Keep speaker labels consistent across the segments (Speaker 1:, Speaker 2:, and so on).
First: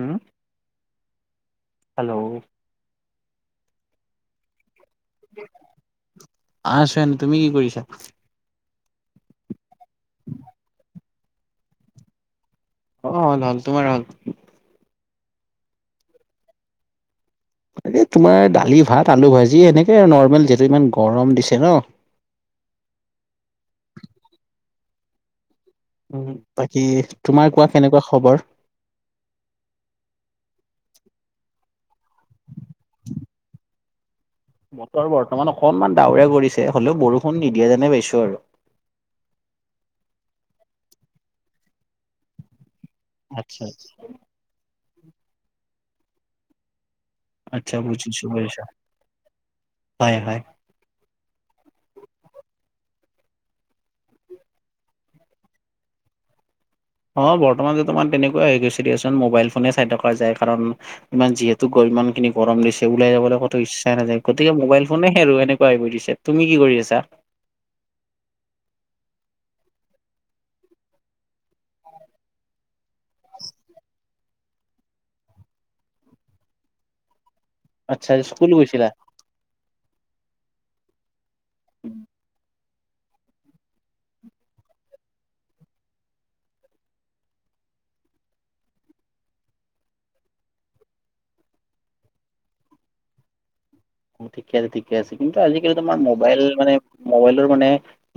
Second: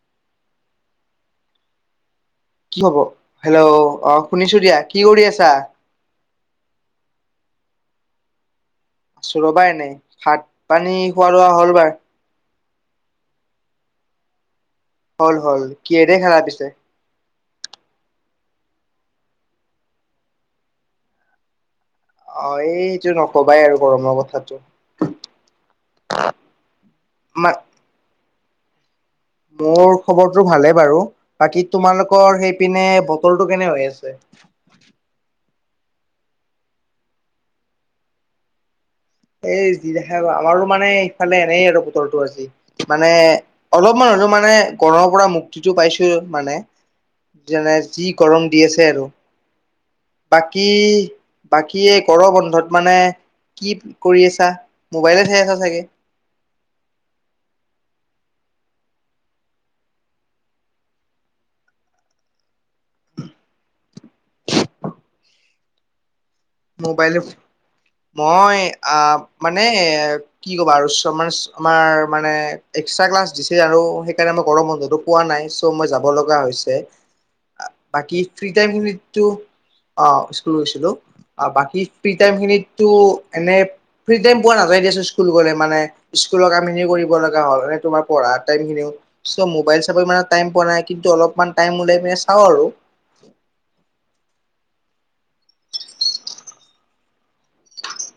Speaker 1: উ হেল্ল'।
Speaker 2: কি হ'ব। হেল্ল' অ' শুনিছো দিয়া। কি কৰি আছা?
Speaker 1: আছো এনে। তুমি কি কৰিছা?
Speaker 2: আছো ৰ'বা এনেই। ভাত পানী খোৱা লোৱা হ'ল নাই।
Speaker 1: অ' হ'ল হ'ল, তোমাৰ হ'ল।
Speaker 2: হ'ল হ'ল, কিহেৰে খালা পিছে?
Speaker 1: এই তোমাৰ দালি ভাত, আলু ভাজি, এনেকে নৰ্মেল। যিহেতু ইমান গৰম দিছে ন।
Speaker 2: অ', এইযে নকবাই আৰু গৰমৰ কথাটো।
Speaker 1: উম্, বাকী
Speaker 2: মা
Speaker 1: তোমাৰ কোৱা। কেনেকুৱা খবৰ?
Speaker 2: মোৰ খবৰটো ভালে বাৰু। বাকী তোমালোকৰ সেইপিনে বতৰটো কেনে হৈ আছে?
Speaker 1: বতৰ বৰ্তমান অকনমান ডাৱৰীয়া কৰিছে। হ'লেও বৰষুণ নিদিয়ে যেনে পাইছো আৰু।
Speaker 2: এই যি দেখা, আমাৰো মানে এইফালে এনেই আৰু বতৰটো আজি। মানে,
Speaker 1: আচ্ছা,
Speaker 2: অলপমান হ'লেও মানে গৰমৰ পৰা মুক্তিটো পাইছো মানে। যেনে,
Speaker 1: আচ্ছা
Speaker 2: যি
Speaker 1: বুজিছো
Speaker 2: গৰম
Speaker 1: বুজিছো,
Speaker 2: দি আছে আৰু।
Speaker 1: হয় হয়।
Speaker 2: বাকী, বাকী গৰম বন্ধত মানে। কি কৰি আছা? মোবাইলে চাই আছা চাগে।
Speaker 1: অ' বৰ্তমানটো তোমাৰ তেনেকুৱা হৈ গৈছে দিয়াচোন, মোবাইল ফোনে চাই থকা যায়। কাৰণ ইমান যিহেতু। ইমানখিনি গৰম দিছে ওলাই যাবলৈ ক'তো ইচ্ছা নাযায়। গতিকে মোবাইল ফোনে আৰু এনেকুৱা হৈ গৈছে।
Speaker 2: মোবাইলত, মই আহ্। মানে, কি ক'বা আৰু চাৰ্মাৰচ আমাৰ মানে এক্সটা ক্লাছ দিছে আৰু সেইকাৰণে গৰম বন্ধটো পোৱা নাই চ' মই যাব লগা হৈছে
Speaker 1: আচ্ছা,
Speaker 2: বাকী ফ্ৰী
Speaker 1: স্কুল গৈছিলা?
Speaker 2: টাইমখিনিতো, অ', স্কুল গৈছিলোঁ বাকী ফ্ৰী টাইম খিনিত এনে ফ্ৰী টাইম পোৱা নাযায় দিয়ছো, স্কুল গ'লে মানে, স্কুলৰ কামখিনি কৰিব লগা হ'ল। পঢ়া টাইমখিনি, চো মোবাইল চাবলে ইমান টাইম পোৱা নাই, কিন্ত অলপমান টাইম উলাই কিনে চাওঁ আৰু [inaudible]
Speaker 1: ঠিকে আছে, ঠিকে আছে, কিন্তু আজিকালি তোমাৰ মোবাইল মানে, মোবাইলৰ মানে,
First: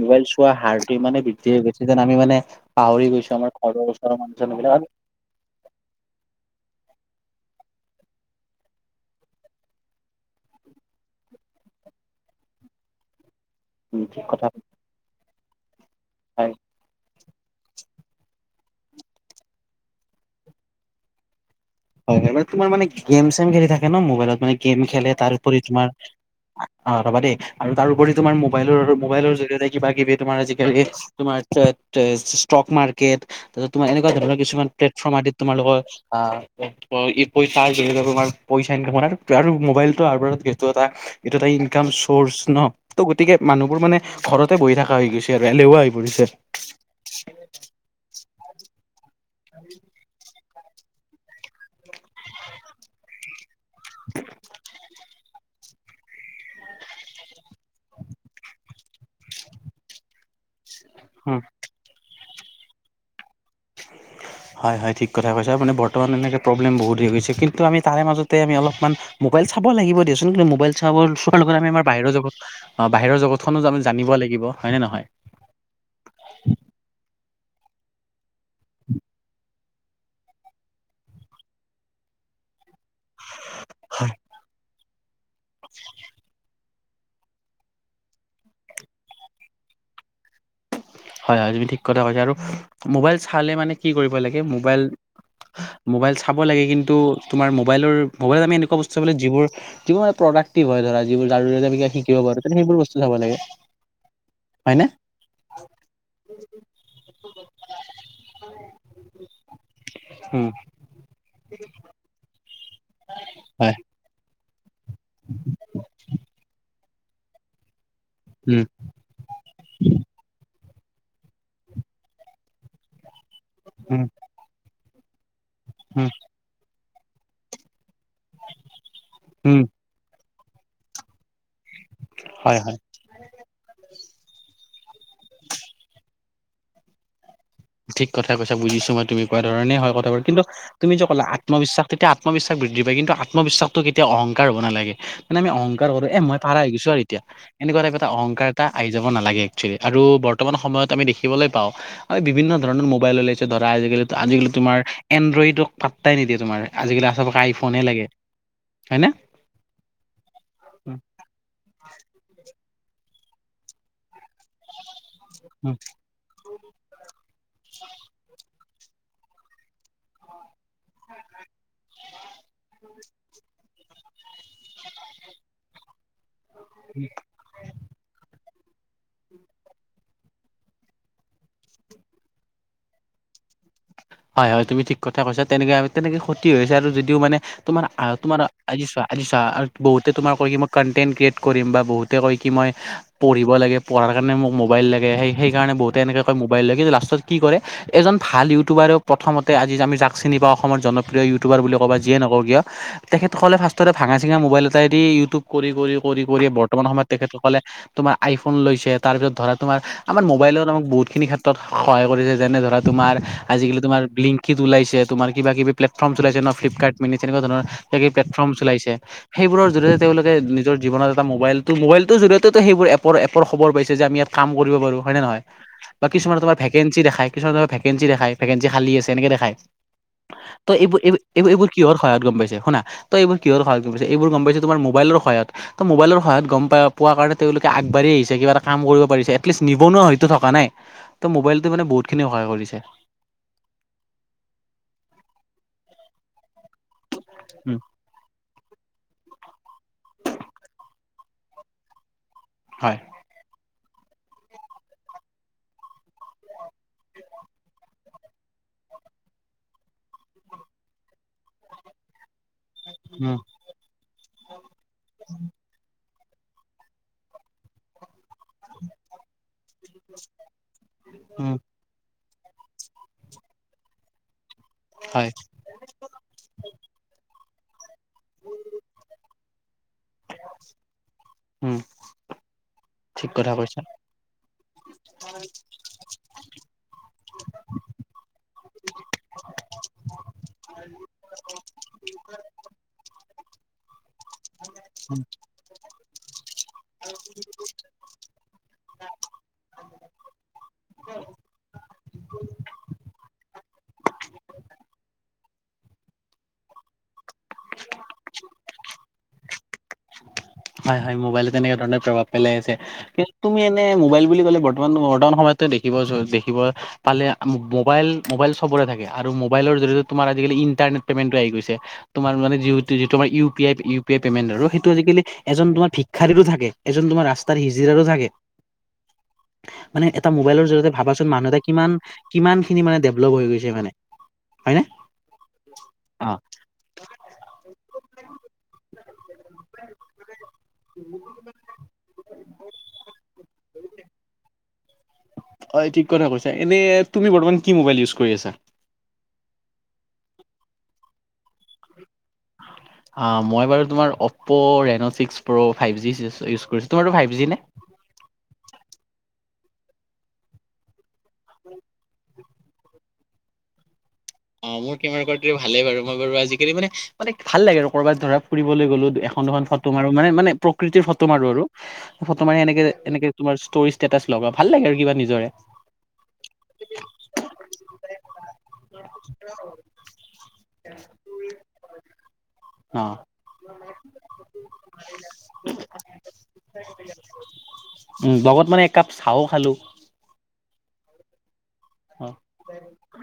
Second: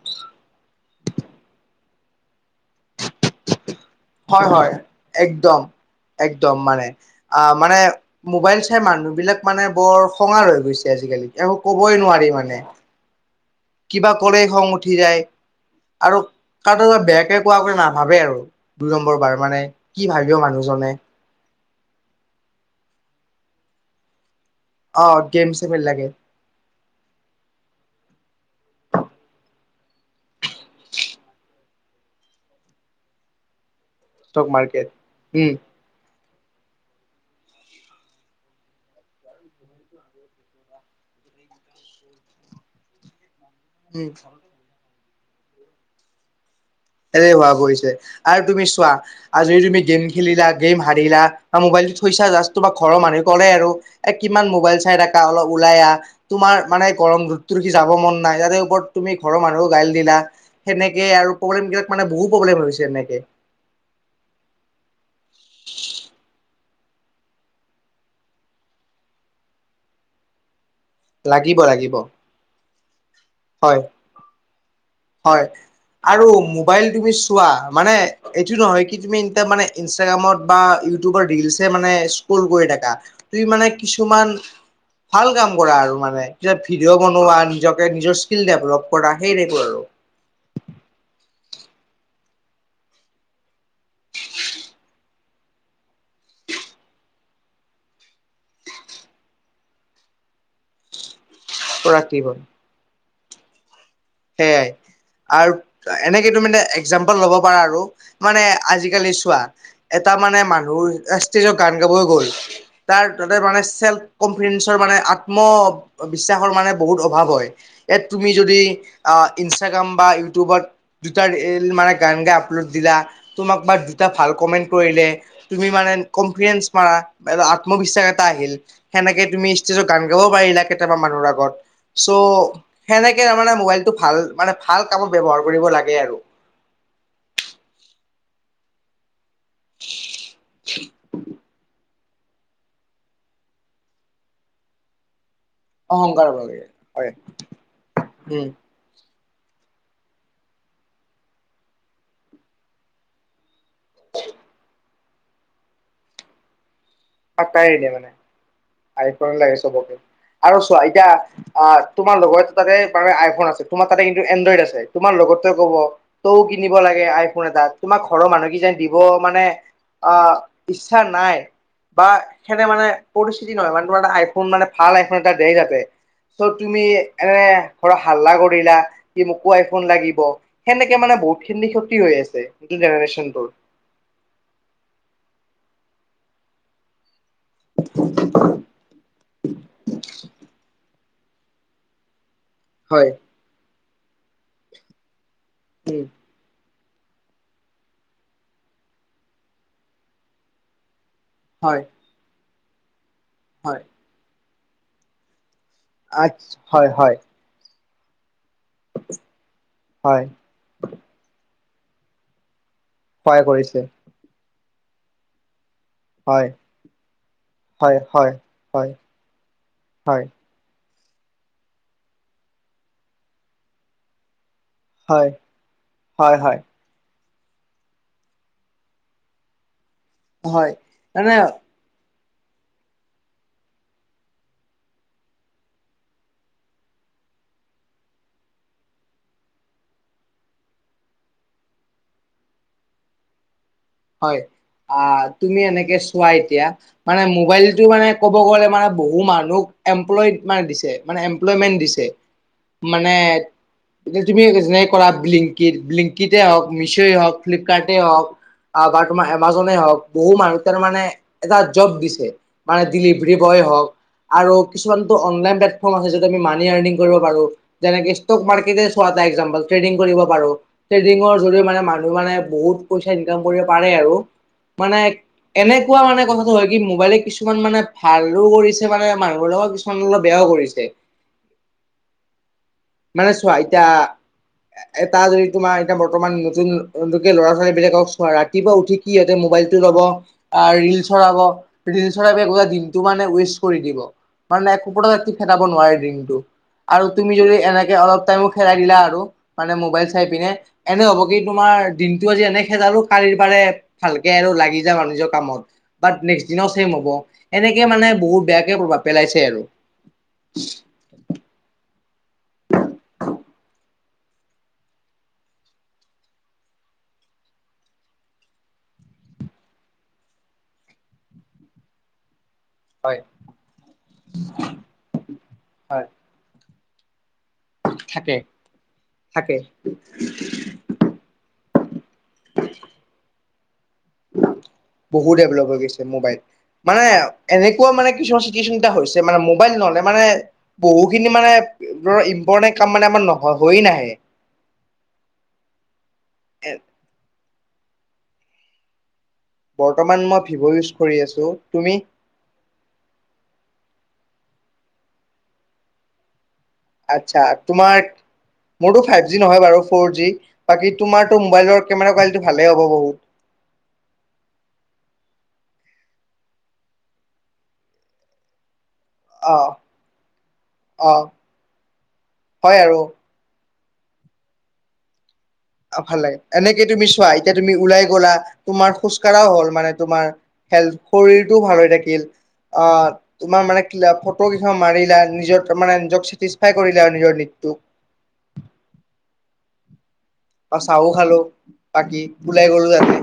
Speaker 1: মোবাইল চোৱা হাৰটোৱে মানে বৃদ্ধি হৈ গৈছে, যেন আমি মানে পাহৰি গৈছোঁ আমাৰ ঘৰৰ ওচৰৰ মানুহ
Speaker 2: হয়,
Speaker 1: চানুহ
Speaker 2: হয়,
Speaker 1: বিলাক আৰু
Speaker 2: একদম, একদম মানে অ', মানে মোবাইল চাই মানুহবিলাক মানে, বৰ খঙাল হৈ গৈছে আজিকালি, একো ক'বই নোৱাৰি মানে কিবা
Speaker 1: ঠিক
Speaker 2: কৰে
Speaker 1: কথা
Speaker 2: খং উঠি যায় আৰু
Speaker 1: হয়
Speaker 2: তাত বেয়াকে কোৱাবোৰ নাভাবে আৰু, দুই নম্বৰ বাৰ মানে, কি ভাবিব মানুহজনে
Speaker 1: হয়, হয়, মানে তোমাৰ মানে গেম চেম খেলি থাকে ন, মোবাইলত মানে গেম
Speaker 2: অ
Speaker 1: খেলে তাৰ
Speaker 2: গেম
Speaker 1: উপৰি
Speaker 2: চেমে
Speaker 1: তোমাৰ
Speaker 2: লাগে
Speaker 1: অ ৰ'বা দেই, আৰু তাৰপৰি তোমাৰ মোবাইলৰ মোবাইলৰ জৰিয়তে কিবা কিবি তোমাৰ আজিকালি তোমাৰ ষ্টক মাৰ্কেট, ত তোমাৰ এনেকুৱা ধৰণৰ
Speaker 2: ষ্টক
Speaker 1: কিছুমান
Speaker 2: মাৰ্কেট
Speaker 1: প্লেটফৰ্ম আদিত
Speaker 2: উম
Speaker 1: তোমালোকৰ আ ই তাৰ জৰিয়তে তোমাৰ পইচা ইনকাম আৰু মোবাইলতটো আৰু সেইটো এটা এই ইনকাম চৰ্চ ন, তো গতিকে মানুহবোৰ মানে
Speaker 2: উম
Speaker 1: ঘৰতে বহি থকা হৈ গৈছে আৰু এলেহুৱা হৈ পৰিছে।
Speaker 2: এলেহুৱা হৈ হোৱা পৰিছে আৰু তুমি চোৱা আজি যদি তুমি গেম খেলিলা গেম হাৰিলা বা মোবাইল টো থৈছা জাষ্ট, বা ঘৰৰ মানুহে ক'লে আৰু, এ কিমান মোবাইল চাই ত অলপ ওলাই আহ তোমাৰ মানে গৰম তোৰকি যাব মন নাই তাতে ওপৰত তুমি ঘৰৰ মানুহো গাল দিলা সেনেকে আৰু প্ৰব্লেম বিলাক মানে বহু প্ৰব্লেম হৈছে এনেকে
Speaker 1: হয় হয় ঠিক কথা কৈছ মানে বৰ্তমান এনেকে প্ৰব্লেম হৈ গৈছে, কিন্তু আমি তাৰে মাজতে অলপ মান মোবাইল চাব লাগিব দেচোন মোবাইল চ চোৱাৰ লগতে
Speaker 2: লাগিব
Speaker 1: আমি আমাৰ
Speaker 2: লাগিব
Speaker 1: বাহিৰৰ জগত, বাহিৰৰ জগতখনো
Speaker 2: হয়
Speaker 1: আমি জানিব লাগিব। হয় নে নহয়
Speaker 2: হয় আৰু মোবাইল মিনিছ চোৱা, মানে এইটো নহয় কি তুমি মানে ইনষ্টাগ্ৰামত বা ইউটিউবত ৰিলছয়েই মানে কৰি থাকা, তুমি মানে কিছুমান, ভাল কাম কৰা আৰু মানে ভিডিঅ' বনোৱা নিজকে, নিজৰ স্কিল ডেভেলপ কৰা সেই টাইপৰ আৰু।
Speaker 1: হয় হয় তুমি ঠিক কথা কৈছা আৰু, মোবাইল চালে মানে কি কৰিব লাগে, মোবাইল মোবাইল চাব লাগে কিন্তু, তোমাৰ মোবাইলৰ, মোবাইলত আমি এনেকুৱা বস্তু চাব যিবোৰ, যিবোৰ মানে প্ৰডাক্টিভ হয়, ধৰা যিবোৰ জ শিকিব
Speaker 2: প্ৰডাক্টিভ
Speaker 1: পাৰো সেইবোৰ বস্তু চাব লাগে।
Speaker 2: সেইয়াই,
Speaker 1: হয় নে
Speaker 2: আৰু এনেকে তুমানে এক্জাম্পল ল'ব পাৰা আৰু, মানে আজিকালি চোৱা, এটা মানে
Speaker 1: উম
Speaker 2: মানুহৰ ষ্টেজত গান গাবই গ'ল। তাৰ তাতে মানে
Speaker 1: হয়
Speaker 2: চেল্ফ কনফিডেঞ্চৰ মানে আত্ম বিশ্বাসৰ মানে বহুত অভাৱ হয়, ইয়াত তুমি যদি
Speaker 1: উম
Speaker 2: ইনষ্টাগ্ৰাম বা ইউটিউবত দুটা ৰিল মানে গান গাই আপলোড দিলা তোমাক বা
Speaker 1: উম
Speaker 2: দুটা ভাল কমেন্ট কৰিলে, তুমি মানে
Speaker 1: উম
Speaker 2: কনফিডেঞ্চ মাৰা, আত্মবিশ্বাস আহিল, সেনেকে তুমি
Speaker 1: উম
Speaker 2: ষ্টেজত গান গাব পাৰিলা কেইটামান মানুহৰ আগত। চ'
Speaker 1: হয় হয়
Speaker 2: সেনেকে মানে মোবাইল টো ভাল মানে ভাল কামত ব্যৱহাৰ কৰিব লাগে আৰু।
Speaker 1: ঠিক কথা কৈছ বুজিছো মই তুমি কোৱা ধৰণে হয় কথাবোৰ কিন্তু তুমি যে ক'লা আত্মবিশ্বাস তেতিয়া আত্মবিশ্বাস বৃদ্ধি পায় কিন্তু আত্মবিশ্বাসটো কেতিয়া অংকাৰ হ'ব নালাগে। মানে আমি অংকাৰ কৰোঁ এ
Speaker 2: অহংকাৰ
Speaker 1: মই
Speaker 2: হ'ব
Speaker 1: পাৰা
Speaker 2: লাগে
Speaker 1: হৈ গৈছোঁ আৰু
Speaker 2: হয়
Speaker 1: এতিয়া, এনেকুৱা টাইপ এটা
Speaker 2: উম
Speaker 1: অংকাৰ এটা আহি যাব। নালাগে একচুৱেলি, আৰু বৰ্তমান সময়ত আমি দেখিবলৈ পাওঁ বিভিন্ন ধৰণৰ মোবাইল ওলাইছে ধৰা, আজিকালি আজিকালি তোমাৰ এনডইডক পাট্টাই নিদিয়ে তোমাৰ আজিকালি চবকে আইফোনে লাগে। হয়
Speaker 2: আই
Speaker 1: নে?
Speaker 2: ফোন লাগে চবকে আৰু চোৱা এতিয়া আহ তোমাৰ লগৰ তাতে আইফোন আছে তোমাৰ তাতে কিন্তু এনড্ৰইড আছে। তোমাৰ লগতোৱে ক'ব টৌ কিনিব লাগে আইফোন এটা। তোমাক ঘৰৰ মানুহ কি যেন দিব মানে আহ ইচ্ছা নাই। বা সেনে মানে পৰিস্থিতি নহয় মানে তোমাৰটা আইফোন মানে ভাল আইফোন এটা দেৰ যাতে। চ' তুমি এনে ঘৰৰ হাল্লা কৰি। মোকো আই ফোন লাগিব সেনেকে মানে বহুত খিন ক্ষতি হৈ আছে, নিউ জেনেৰেচন বোৰ। [unintelligible]
Speaker 1: হয়, হয়, তুমি ঠিক কথা কৈছা, তেনেকে আমি তেনেকে ক্ষতি হৈছে আৰু যদিও মানে। তোমাৰ তোমাৰ আজিচোৱা আজিছোৱা বহুতে তোমাৰ কি মই কনটেন্ট ক্ৰিয়েট কৰিম বা বহুতে কয়। কি মই
Speaker 2: হয়
Speaker 1: পঢ়িব লাগে, পঢ়াৰ কাৰণে মোক মোবল লাগে, সেই সেই কাৰণে বহুতে
Speaker 2: উম
Speaker 1: এনেকে কৈ মোবাইল লাগে কিন্তু। কি কৰে এজন ভাল ইউটিউবাৰে প্ৰথমতে আজি আমি জাক চিনি পাওঁ, অসমৰ জনপ্ৰিয় প্ৰিয় ইউটিবাৰ বুলি
Speaker 2: হয়
Speaker 1: ক'ব যিয়ে নকওঁ কিয়। তেখেতসকলে
Speaker 2: হয়
Speaker 1: ফিৰ্তততে ভাঙা চিঙা মোবাইল এটাই দি ইউটিউব কৰি কৰি কৰি
Speaker 2: আ
Speaker 1: কৰি বৰ্তমান
Speaker 2: হয়
Speaker 1: সময়ত
Speaker 2: হয়
Speaker 1: তেখেতসকলে তোমাৰ আইফোন লৈছে। তাৰপিছত ধৰা তোমাৰ আমাৰ
Speaker 2: হয়
Speaker 1: মোবাইলত আমাক বহুতখিনি ক্ষেত্ৰত সহায় কৰিছে যেনে ধৰা তোমাৰ
Speaker 2: সহায়
Speaker 1: আজিকালি।
Speaker 2: কৰিছে
Speaker 1: টেংকিত ওলাইছে তোমাৰ কিবা কিবি। প্লেটফৰ্ম চলাইছে
Speaker 2: হয়
Speaker 1: ন ফ্লিপকাৰ্ট মিনি তেনেকুৱা ধৰণৰ
Speaker 2: হয় হয়
Speaker 1: প্লেটফৰ্ম
Speaker 2: হয়
Speaker 1: চলাইছে। সেইবোৰৰ জৰিয়তে
Speaker 2: হয়
Speaker 1: তেওঁলোকে নিজৰ জীৱনত। মোবাইলটো মোইলটো জৰিয়তেতো সেইবোৰ এপ এপৰ খবৰ পাইছে যে আমি ইয়াত কাম কৰিব পাৰো হয় নে নহয় বা
Speaker 2: হয়
Speaker 1: কিছুমানে তোমাৰ
Speaker 2: হয়
Speaker 1: ভেকেঞ্চি দেখাই। কিছুমান তোমাৰ ভেকেঞ্চি দেখাই। ভেকেঞ্চি খালি আছে এনেকে দেখাই ত'
Speaker 2: হয়
Speaker 1: এইবোৰ এই
Speaker 2: মানে
Speaker 1: এইবোৰ এইবোৰ কিহৰ। সহায়ত গ'ম পাইছে শুনা ত এইবোৰ কিহৰ সহায়ত গ'ম পাইছে, এইবোৰ গ'ম পাইছে তোমাৰ মোবাইলৰ সহায় ত মোবাইৰ সহায় গ'ম পাই। কোৱা কাৰণে তেওঁলোক আগাঢ়ি আহিছে কিব এটা কাম কৰিব পাৰিছেি, এটলিচট নিবনুৱা হয়তো থকা নাই ত মোবাইলটো মানে বহ। বহুত খিনি সহায় কৰিছে।
Speaker 2: হয় আহ তুমি এনেকে চোৱা এতিয়া মানে
Speaker 1: উম
Speaker 2: মোবাইলতটো মানে ক'ব গ'লে। মানে বহু মানুহক এমপ্লয় মানে দিছে মানে এমপ্লয়মেন্ট দিছে।
Speaker 1: হয়
Speaker 2: মানে। কোচ ভি বিজনে কৰা বিলিংকেট বিলিংকেট হওঁক মিছয় হওঁক ফ্লিপকাৰ্টেই হওঁক। বা তোমাৰ এমাজনে হওঁক বহু মানুহ তোমাৰ মানে এটা জব দিছে। মানে
Speaker 1: উম
Speaker 2: ডিলিভাৰী বয়ে হওঁক আৰু কিছুমানতো অনলাইন প্লেটফৰ্ম আছে য'ত। যেনে মানি আৰনিগ কৰিব পাৰো, যেনে ষ্টক মাৰ্কেট চোৱা এটা এক জামপল ট্ৰেডিং কৰিব পাৰো, ট্ৰেডিং
Speaker 1: উম,
Speaker 2: জৰিয়ে মানুহ মানে বহুত পইচা ইনকাম কৰিব পাৰে আৰু মানে
Speaker 1: হয়,
Speaker 2: এনেকুৱা কথা টো হয় কি মোবাইলে কিছু। কিছুমান মানে ভালো কৰিছে মানে মানুহৰ লগত কিছুমান অলপ বেয়াও কৰিছে।
Speaker 1: উম, ঠিক
Speaker 2: মানে
Speaker 1: কথা
Speaker 2: চোৱা
Speaker 1: কৈছা।
Speaker 2: এতিয়া এটা যদি তোমাৰ এতিয়া বৰ্তমান। লোকে ল'ৰা ছোৱালী বিলাকক। ৰাতিপুৱা উঠি সিহঁতে মোবাইলতটো ল'ব ৰিল চৰাব ৰিল চৰাব গোটেই দিনটো মান। উইষ্ট কৰি দিব মানে কোপ ৰাতি ফেটাব নোৱাৰে দিনটো। আৰু তুমি যদি এনেকে অলপ টাইমো খেদাই দিলা আৰু মানে মোবাইল চাই পিনে এনে হ'ব কি তোমাৰ। দিনটো আজি এনে খেদালো। কালিৰ পাৰে ভালকে আৰু লাগি যাব আৰু নিজৰ কামত বাট নেক্স দিনাও চেম হ'ব। এনেকে মানে বহুত বেয়াকে প্ৰভাৱ পেলাইছে আৰু।
Speaker 1: হয়, হয়, মোবাইলে তেনেকুৱা ধৰণে প্ৰভাৱ পেলাই আছে, কিন্তু তুমি এনে ম'বাইল। বুলি ক'লে বৰ্তমান মডাৰণ সময় দে দেখিব পালে মবাইল মবাইল চবৰে থাকে আৰু। মোবাইল জৰিয়তে তোমাৰ আজি কালি ইন্টাৰনেট পেমেণ্ট টো আহি গৈছে, তোমাৰ মানে
Speaker 2: হয়
Speaker 1: যিটোমাৰ U P I U P I payment আৰু সেইটো আজিকালি এজন তোমাৰ
Speaker 2: হয়
Speaker 1: ভিক্ষাৰীৰো থাকে এজন তোমাৰ ৰা ৰাস্তাতাৰ হিজিৰাৰো থাকে।
Speaker 2: থাকে
Speaker 1: মানে এটা মোবাইলৰ জৰিয়তে ভাবাচোন মানুহ এটা কিমান কিমান খিনি মানে ডেভলপ হৈ গৈছে। মানে হয়নে।
Speaker 2: বহুত ডেভেলপ হৈ গৈছে মোবাইল।
Speaker 1: অ',
Speaker 2: মানে এনেকুৱা মানে কিছুমান চিতুৱেশচন এটা হৈছে মানে মোবাইল নহ'লে মানে বহুখিনি মানে ধৰ ইম্পৰ্টেন্ট কাম মানে আমাৰ নহয় হয়য়ে নাহে।
Speaker 1: হয় ঠিক কথা কৈছা। এনে তুমি বৰ্তমান কি মোবাইল ইউজ কৰি আছা?
Speaker 2: বৰ্তমান মই ভিভ' ইউজ কৰি আছো, তুমি?
Speaker 1: অ', মই বাৰু তোমাৰ Oppo Reno six pro five G [unintelligible] five
Speaker 2: আতছা
Speaker 1: জি নে?
Speaker 2: তোমাৰ মোৰ ফাইভ জি নহয় বাৰু ফৰ জি বাকী তোমাৰতো মোবাইলৰ কেমেৰা কোৱালিটি ভালে হ'ব বহুত।
Speaker 1: অ', মোৰ কেমেৰা কোৱালিটিটো ভালে বাৰু মই বাৰু আজিকালি মানে মানে ভাল লাগে আৰু ক'ৰবাত ধৰা ফুৰিবলৈ গ'লো। এখন দুখন
Speaker 2: অ',
Speaker 1: ফটো মাৰো মানে। মানে প্ৰকৃতিৰ
Speaker 2: অ',
Speaker 1: ফটো মাৰো আৰু ফটো মাৰি
Speaker 2: হয়
Speaker 1: এনেকে
Speaker 2: আৰু।
Speaker 1: এনেকে তোমাৰ স্তৰিত ষ্টেটাচ লগাও ভাল লাগে আৰু কিবা নিজৰে।
Speaker 2: ভাল লাগে এনেকে তুমি চোৱা এতিয়া তুমি ওলাই গলা তোমাৰ খোজ কঢ়াও হ'ল মানে তোমাৰ হেল্থ শৰীৰটো ভাল হৈ থাকিল। অ', তোমাৰ মানে ফটো কেইখন মাৰিলা নিজৰ মানে নিজক চেটিছফাই কৰিলা আৰু নিজৰ। [inaudible]
Speaker 1: উম, লগত মানে একাপ চাহো খা
Speaker 2: বা চাহো খালো বাকী ওলাই গ'লো [unintelligible]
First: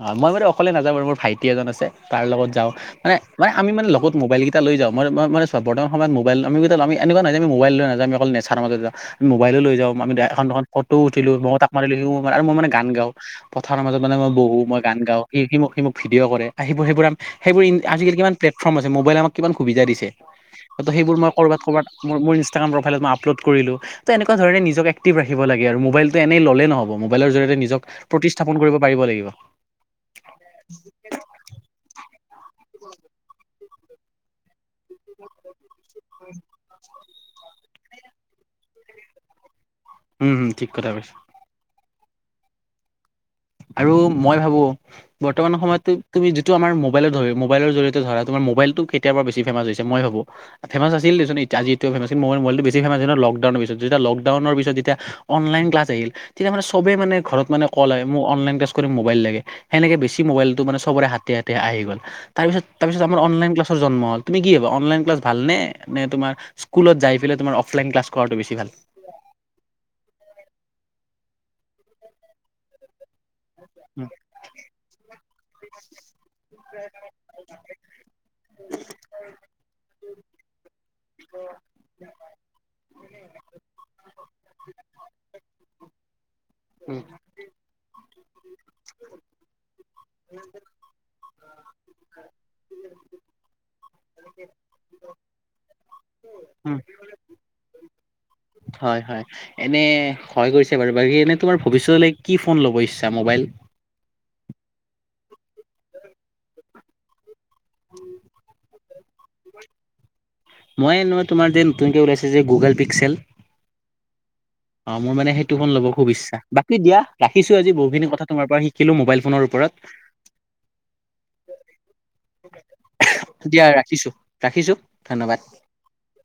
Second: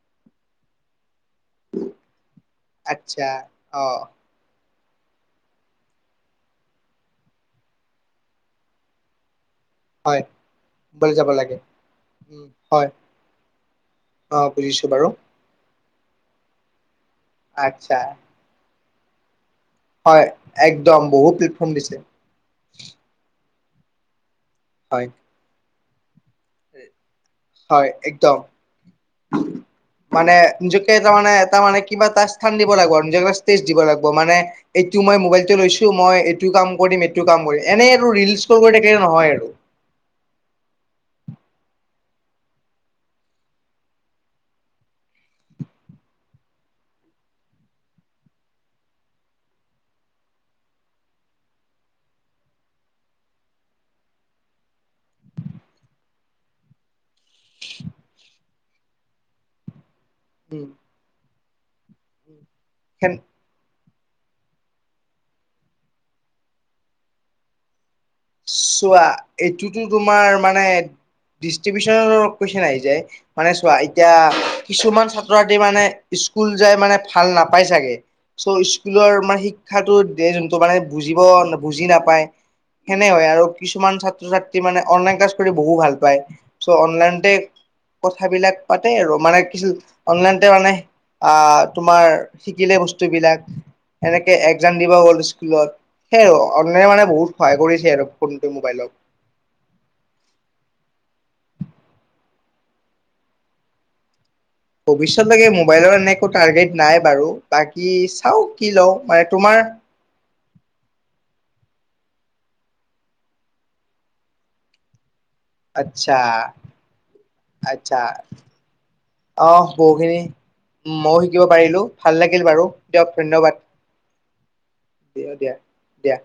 Speaker 1: হয়, মই মানে অকলে নাযাও মোৰ ভাইটি এজন আছে তাৰ লগত যাওঁ। মানে
Speaker 2: আচ্ছা
Speaker 1: মানে আমি
Speaker 2: অ
Speaker 1: মানে লগত মোবাইল কেইটা এ লৈ যাওঁ। মই মানে বৰ্তমান সময় মোবাইল আমি কেইটা এনেকুৱা নহয় যে মোবাই লই নাযাওঁ যি অকল নেচাৰ মাজত যাওঁ। মোবাইও লৈ যাওঁ। আমি
Speaker 2: হয়
Speaker 1: এখন দুখন ফটো
Speaker 2: বলে যাব
Speaker 1: উঠিলো মই
Speaker 2: লাগে
Speaker 1: তাক মাৰি দিলো। আৰু
Speaker 2: উম
Speaker 1: মই মানে গান
Speaker 2: হয়
Speaker 1: গাওঁ পথাৰৰ মাজত মানে মই
Speaker 2: অ
Speaker 1: বহো মই
Speaker 2: বুজিছো
Speaker 1: গান
Speaker 2: বাৰু
Speaker 1: গাওঁ। সি মোক সি মোক ভিডিঅ' কৰে আমি সেইবোৰ
Speaker 2: আচ্ছা
Speaker 1: আজিকালি কিমান প্লেটফৰ্ম আছে মোবাইলে আমাক কিমান সুবিধা দিছে।
Speaker 2: হয়
Speaker 1: ত'
Speaker 2: একদম
Speaker 1: সেইবোৰ মই
Speaker 2: বহুত
Speaker 1: ক'ৰবাত
Speaker 2: প্লেটফৰ্ম
Speaker 1: ক'ৰবাত
Speaker 2: দিছে
Speaker 1: মই মোৰ ইনষ্টাগ্ৰাম প্ৰফাইলত মই আপলোড কৰিলো। তে ধৰণে নিজক
Speaker 2: হয়
Speaker 1: এক্টিভ ৰাখিব লাগে আৰু মোবাইলটো এই ল'লে নহ'ব। মোবাইলৰ জৰিয়তে নিজক
Speaker 2: হয় একদম
Speaker 1: প্ৰতিষ্ঠাপন কৰিব পাৰিব লাগিব।
Speaker 2: মানে নিজকে তাৰমানে তাৰমানে কিবা এটা স্থান দি দিব লাগিব মানে নিজকে স্পেচ দিব লাগিব। মানে এইটো মই মোবাইলটো লৈছো মই এইটো কাম কৰিমে। এইটো কাম কৰিম এনেই ৰিলচ স্ক'ল কৰি থাকিলে নহয় আৰু।
Speaker 1: উম, উম ঠিক কথা কৈছা। আৰু মই ভাবো বৰ্তমান সময়ত তুমি যিটো আমাৰ মোবাইলত হয়, মোবাইলৰ জৰিয়তে ধৰা তোমাৰ মোবাইটো কেতিয়াৰা বেছি ফেমাছ হৈছে মই ভাবো ফেমাছ আছিল আজি এতিয়াও ফেমাছ। মোবাইলটা বেছি ফেমাছ হ'ল লকডাউন লকডাউনৰ পিছত যেতিয়া অনলাইন ক্লাছ আহিল। তেতিয়া মানে চবে মানে ঘৰত মানে কল আহে। মোৰ অনলাইন ক্লাছ কৰি মোবাইল লাগে। সেনেকে বেছি মোবাইলটো
Speaker 2: উম
Speaker 1: মানে চবৰে হাতে হাতে আহি গ'ল। তাৰ পিছত তাৰ পিছত
Speaker 2: উম
Speaker 1: আমাৰ অনলাইন ক্লাছৰ জন্ম হ'ল। তুমি কি ভাবা অনলাইন ক্লাছ ভালে নে? তোমাৰ স্কুলত যায় পেলে তোমাৰ অফলাইন ক্লা
Speaker 2: চোৱা এইটোতো তোমাৰ মানে ডিষ্ট্ৰিবিউচনৰ কোৱেচন আহি যায়। মানে চোৱা
Speaker 1: উম,
Speaker 2: এতিয়া কিছুমান ছাত্ৰ ছাত্ৰী মানে স্কুল যায় মানে ভাল নাপাই চাগে। চ' স্কুলৰ মান শিক্ষাটো যোনটো মানে বুজিব বুজি নাপায়। সেনে হয় আৰু কিছুমান ছাত্ৰ ছাত্ৰী মানে অনলাইন ক্লাছ কৰি বহু ভাল পায়। চ'
Speaker 1: উম,
Speaker 2: অনলাইনতে কথাবিলাক পাতে আৰু মানে কিছ অনলাইনতে মানে আহ তোমাৰ শিকিলে বস্তুবিলাক। এনেকে একজাম দিব হ'ল স্কুলত সেই আৰু
Speaker 1: উম,
Speaker 2: অনলাইনে মানে বহুত সহায় কৰিছে আৰু। ফোনটো মোবাইলক
Speaker 1: হয়, হয় এনে হৈ গৈছে বাৰু বাকী এনে তোমাৰ ভৱিষ্যতলৈ কি ফোন ল'ব ইচ্ছা মোবাইল?
Speaker 2: ভৱিষ্যতলৈকে মোবাইলৰ এনে একো টাৰ্গেট নাই বাৰু বাকী চাওঁ কি লওঁ। মানে তোমাৰ
Speaker 1: মই তোমাৰ যে নতুনকে ওলাইছে যে গুগল পিক্সেল। অ', মোৰ মানে ফোনটো ল'ব
Speaker 2: আচ্ছা
Speaker 1: সুব ইচ্ছা। বাকী দিয়া ৰাখিছো আজি
Speaker 2: আচ্ছা
Speaker 1: বহুতখিনি কথা তোমাৰ পৰা শিকিলো মোবাইল ফোনৰ ওপৰত।
Speaker 2: উম, ময়ো শিকিব পাৰিলো ভাল লাগিল বাৰু, দিয়ক ধন্যবাদ।
Speaker 1: দিয়া ৰাখিছো ৰাখিছো।
Speaker 2: দিয়া,
Speaker 1: ধন্যবাদ
Speaker 2: দিয়া, দিয়া।